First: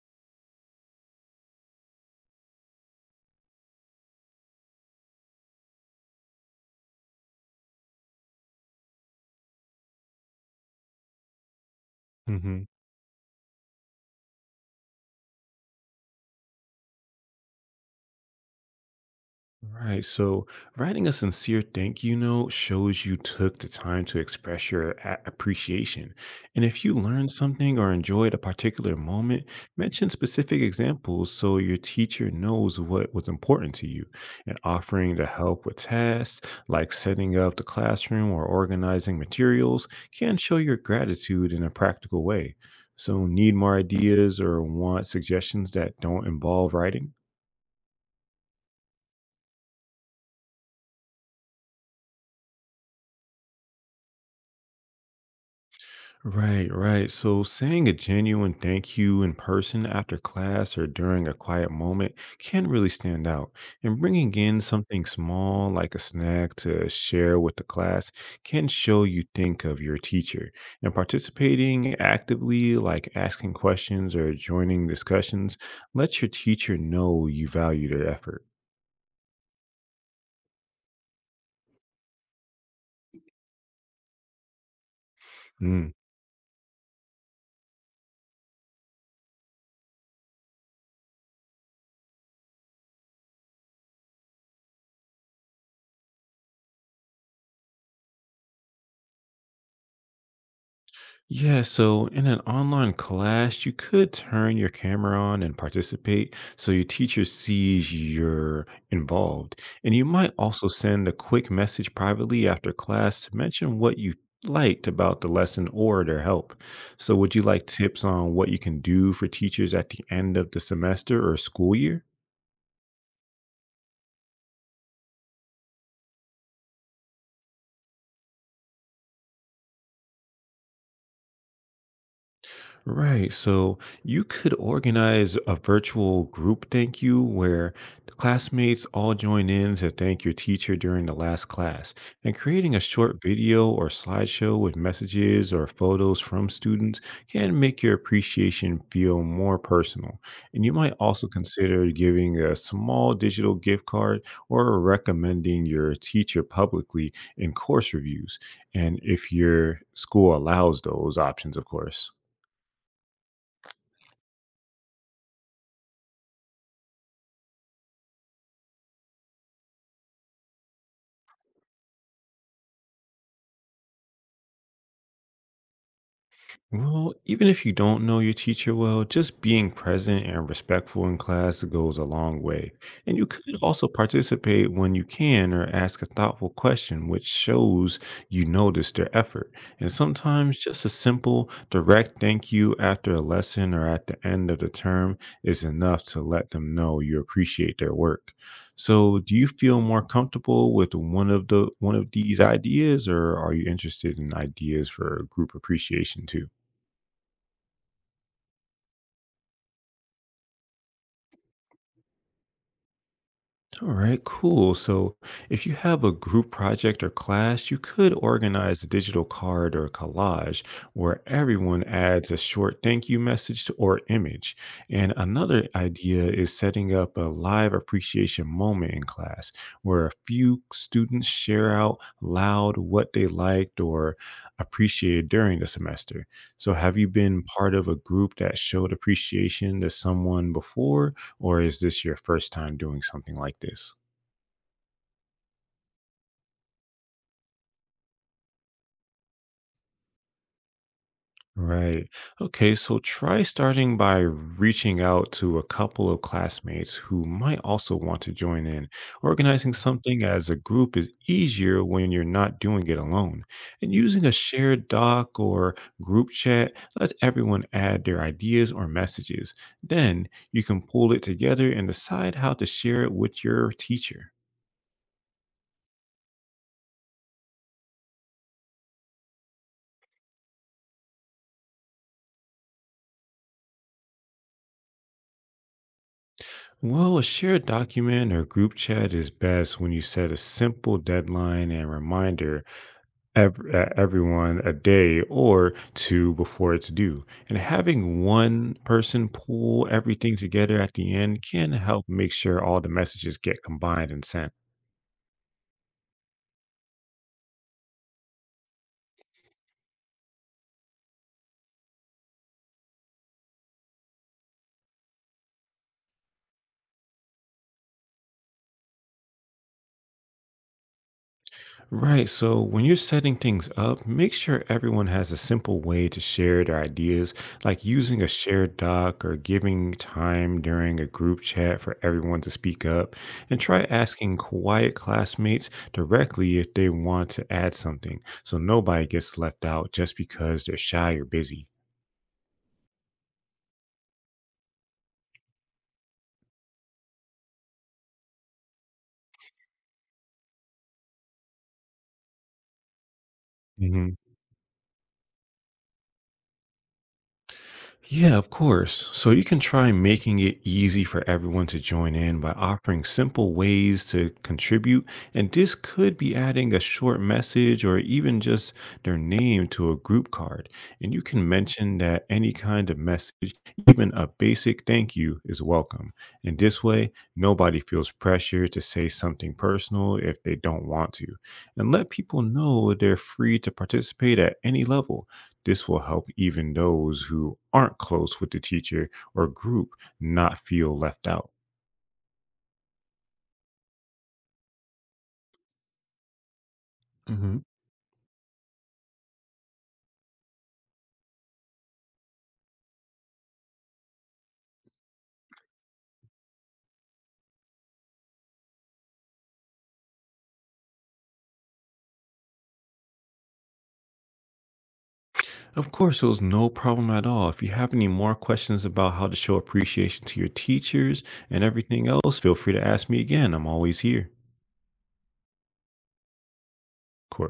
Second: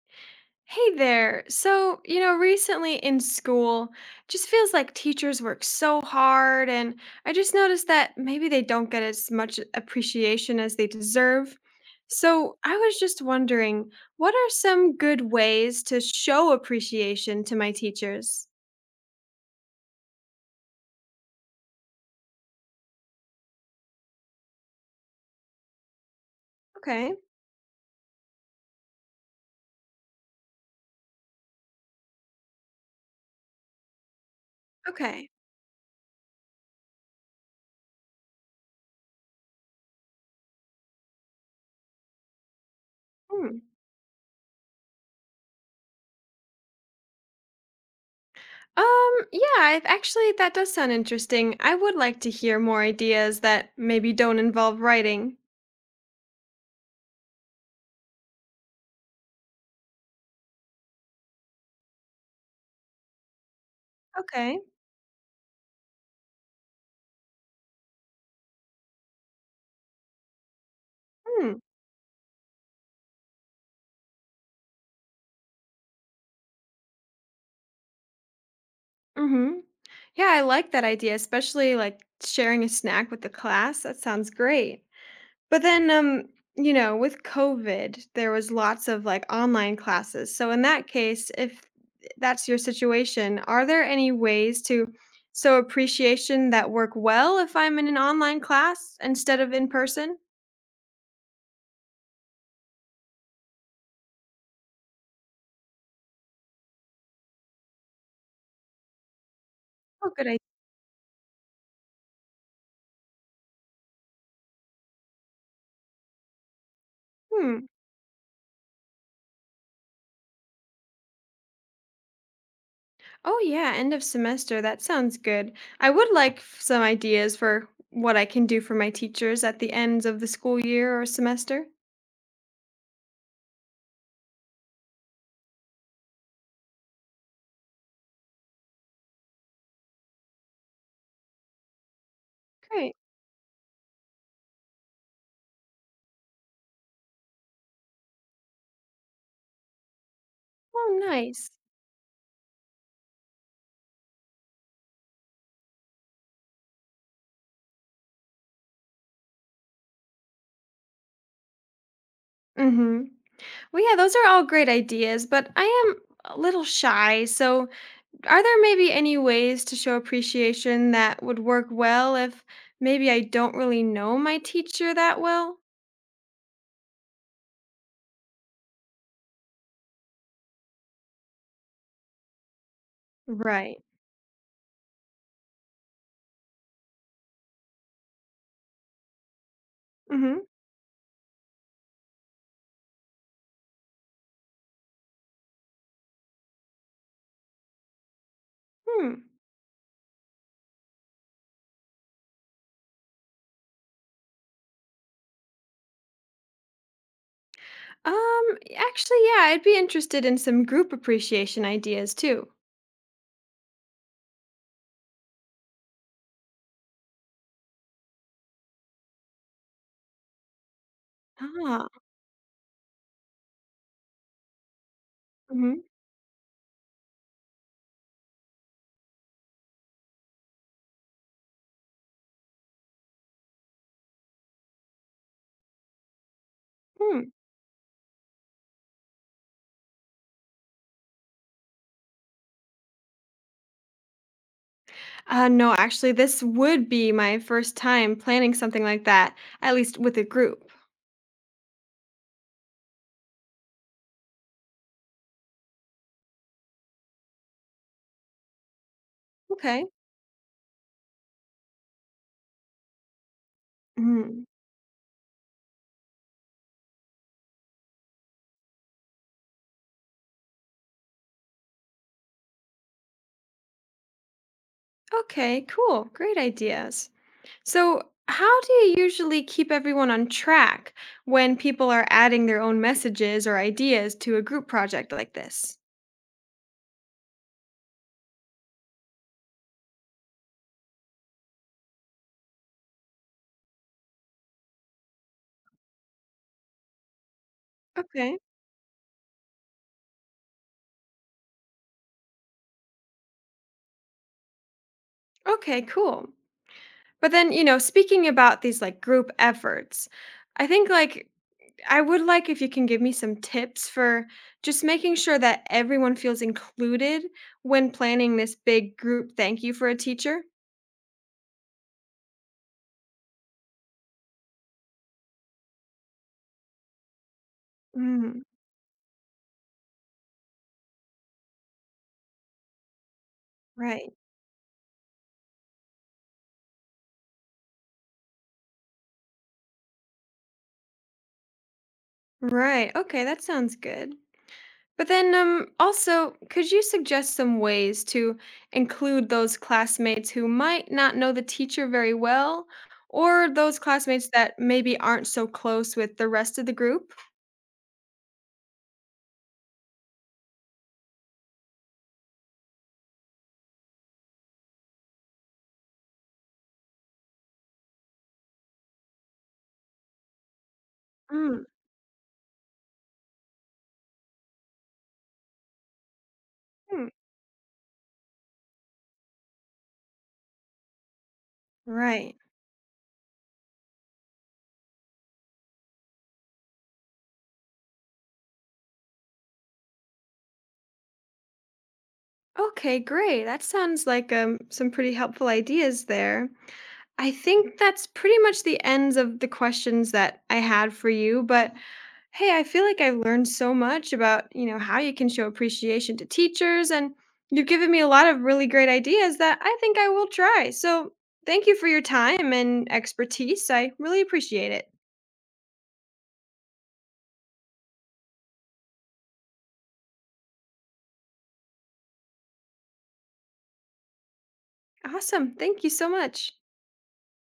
Hey there. So, recently in school, just feels like teachers work so hard, and I just noticed that maybe they don't get as much appreciation as they deserve. So, Mm-hmm. I was just wondering, what are some good ways to show appreciation to my teachers? Right. So writing a sincere thank you note shows you took the time to express your appreciation. And if you Okay. learned something or enjoyed a particular moment, mention specific examples so your teacher knows what was important to you. And offering to Okay. help with tasks like setting up the classroom or organizing materials can show your gratitude in a practical way. So, need Hmm. more ideas or want suggestions that don't involve writing? Yeah, I've actually that does sound interesting. I would like to hear more ideas that maybe don't involve writing. Right, right. So saying a genuine thank you in person after class or during a quiet moment can really stand out. And bringing Okay. in something small like a snack to share with the class can show you think of your teacher. And Hmm. participating actively, like asking questions or joining discussions, lets your teacher know you value their effort. Mhm. Yeah, I like that idea, especially like sharing a snack with the class. That sounds great. But then, Mm. um, you know, with COVID, there was lots of like online classes. So in that case, if that's your situation, are there any ways to show appreciation that work well if I'm in an online class instead of in person? Yeah, so in an online class, you could turn your camera on and participate so your teacher sees you're involved. And you Oh, good might idea. also send a quick message privately after class to mention what you liked about the lesson or their help. So, would you like Hmm. tips on what you can do for teachers at the end of the semester or school year? Oh, yeah, end of semester. That sounds good. I would like some ideas for what I can do for my teachers at the ends of the school year or semester. Right. So you could organize a virtual group thank you where the classmates all join in to thank your teacher during the last class. And creating a Great. short video or slideshow with messages or photos from students can make your appreciation feel more personal. And you might Oh, also nice. consider giving a small digital gift card or recommending your teacher publicly in course reviews. And if your school allows those options, of course. Mhm. Well, yeah, those are all great ideas, but I am a little shy. So, are there maybe any ways to show appreciation that would work well if maybe I don't really know my teacher that well? Well, even if you don't know your teacher well, just being present and respectful in class goes a long way. And you could Right. also participate when you can or ask a thoughtful question, which shows you notice their effort. And Mhm. sometimes just a simple, direct thank you after a lesson or at the end of the term is enough to let them know you appreciate their work. Hmm. So, do you feel more comfortable with one of these ideas, or are you interested in ideas for group appreciation too? Actually, yeah, I'd be interested in some group appreciation ideas too. All right, cool. So if you have a group project or class, you could organize a digital card or collage where everyone Ah. adds a short thank you message or image. And another Mhm. idea is setting up a live appreciation moment in class where a few students share out loud what they liked or appreciated during the semester. So have you Hmm. been part of a group that showed appreciation to someone before? Or is this your first time doing something like this? No, actually, this would be my first time planning something like that, at least with a group. Right. Okay, so try starting by reaching out to a couple of classmates who might also want to join in. Organizing Okay. something as a group is easier when you're not doing it alone. And using a Mhm. shared doc or group chat lets everyone add their ideas or messages. Then you can pull it together and decide how to share it with your teacher. Okay, cool. Great ideas. So, how do you usually keep everyone on track when people are adding their own messages or ideas to a group project like this? Well, a shared document or group chat is best when you set a simple deadline and reminder everyone a day or two before it's due. And having Okay. one person pull everything together at the end can help make sure all the messages get combined and sent. Okay, cool. But then, speaking about these like group efforts, I think like I would like if you can give me some tips for just making sure that everyone feels included when planning this big group thank you for a teacher. Right. So when you're setting things up, make sure everyone has a simple way to share their ideas, like using a Mm, shared doc or giving time during a group chat for everyone to speak up. And try right. asking quiet classmates directly if they want to add something so nobody gets left out just because they're shy or busy. Right. Okay, that sounds good. But then, also, could you suggest some ways to include those classmates who might not know the teacher very well, or those classmates that maybe aren't so close with the rest of the group? Yeah, of course. So you can try making it easy for everyone to join in by offering simple ways to contribute. And this could be adding a short message or even just their name to a group card. And you can Mm, mention that any kind of message, even a basic thank you, is welcome. And this hmm, way, nobody feels pressure to say something personal if they don't want to. And let right. people know they're free to participate at any level. This will help even those who aren't close with the teacher or group not feel left out. Okay, great. That sounds like some pretty helpful ideas there. I Hmm. think that's pretty much the ends of the questions that I had for you, but hey, I feel like I have learned so much about, how you can show appreciation to teachers and you've given me a lot of really great ideas that I think I will try. So, thank you for your time and expertise. I really appreciate it. Of course, it was no problem at all. If you have any more questions about how to show appreciation to your teachers and everything else, feel free to ask me again. I'm always here. Awesome. Thank you so much. Of course,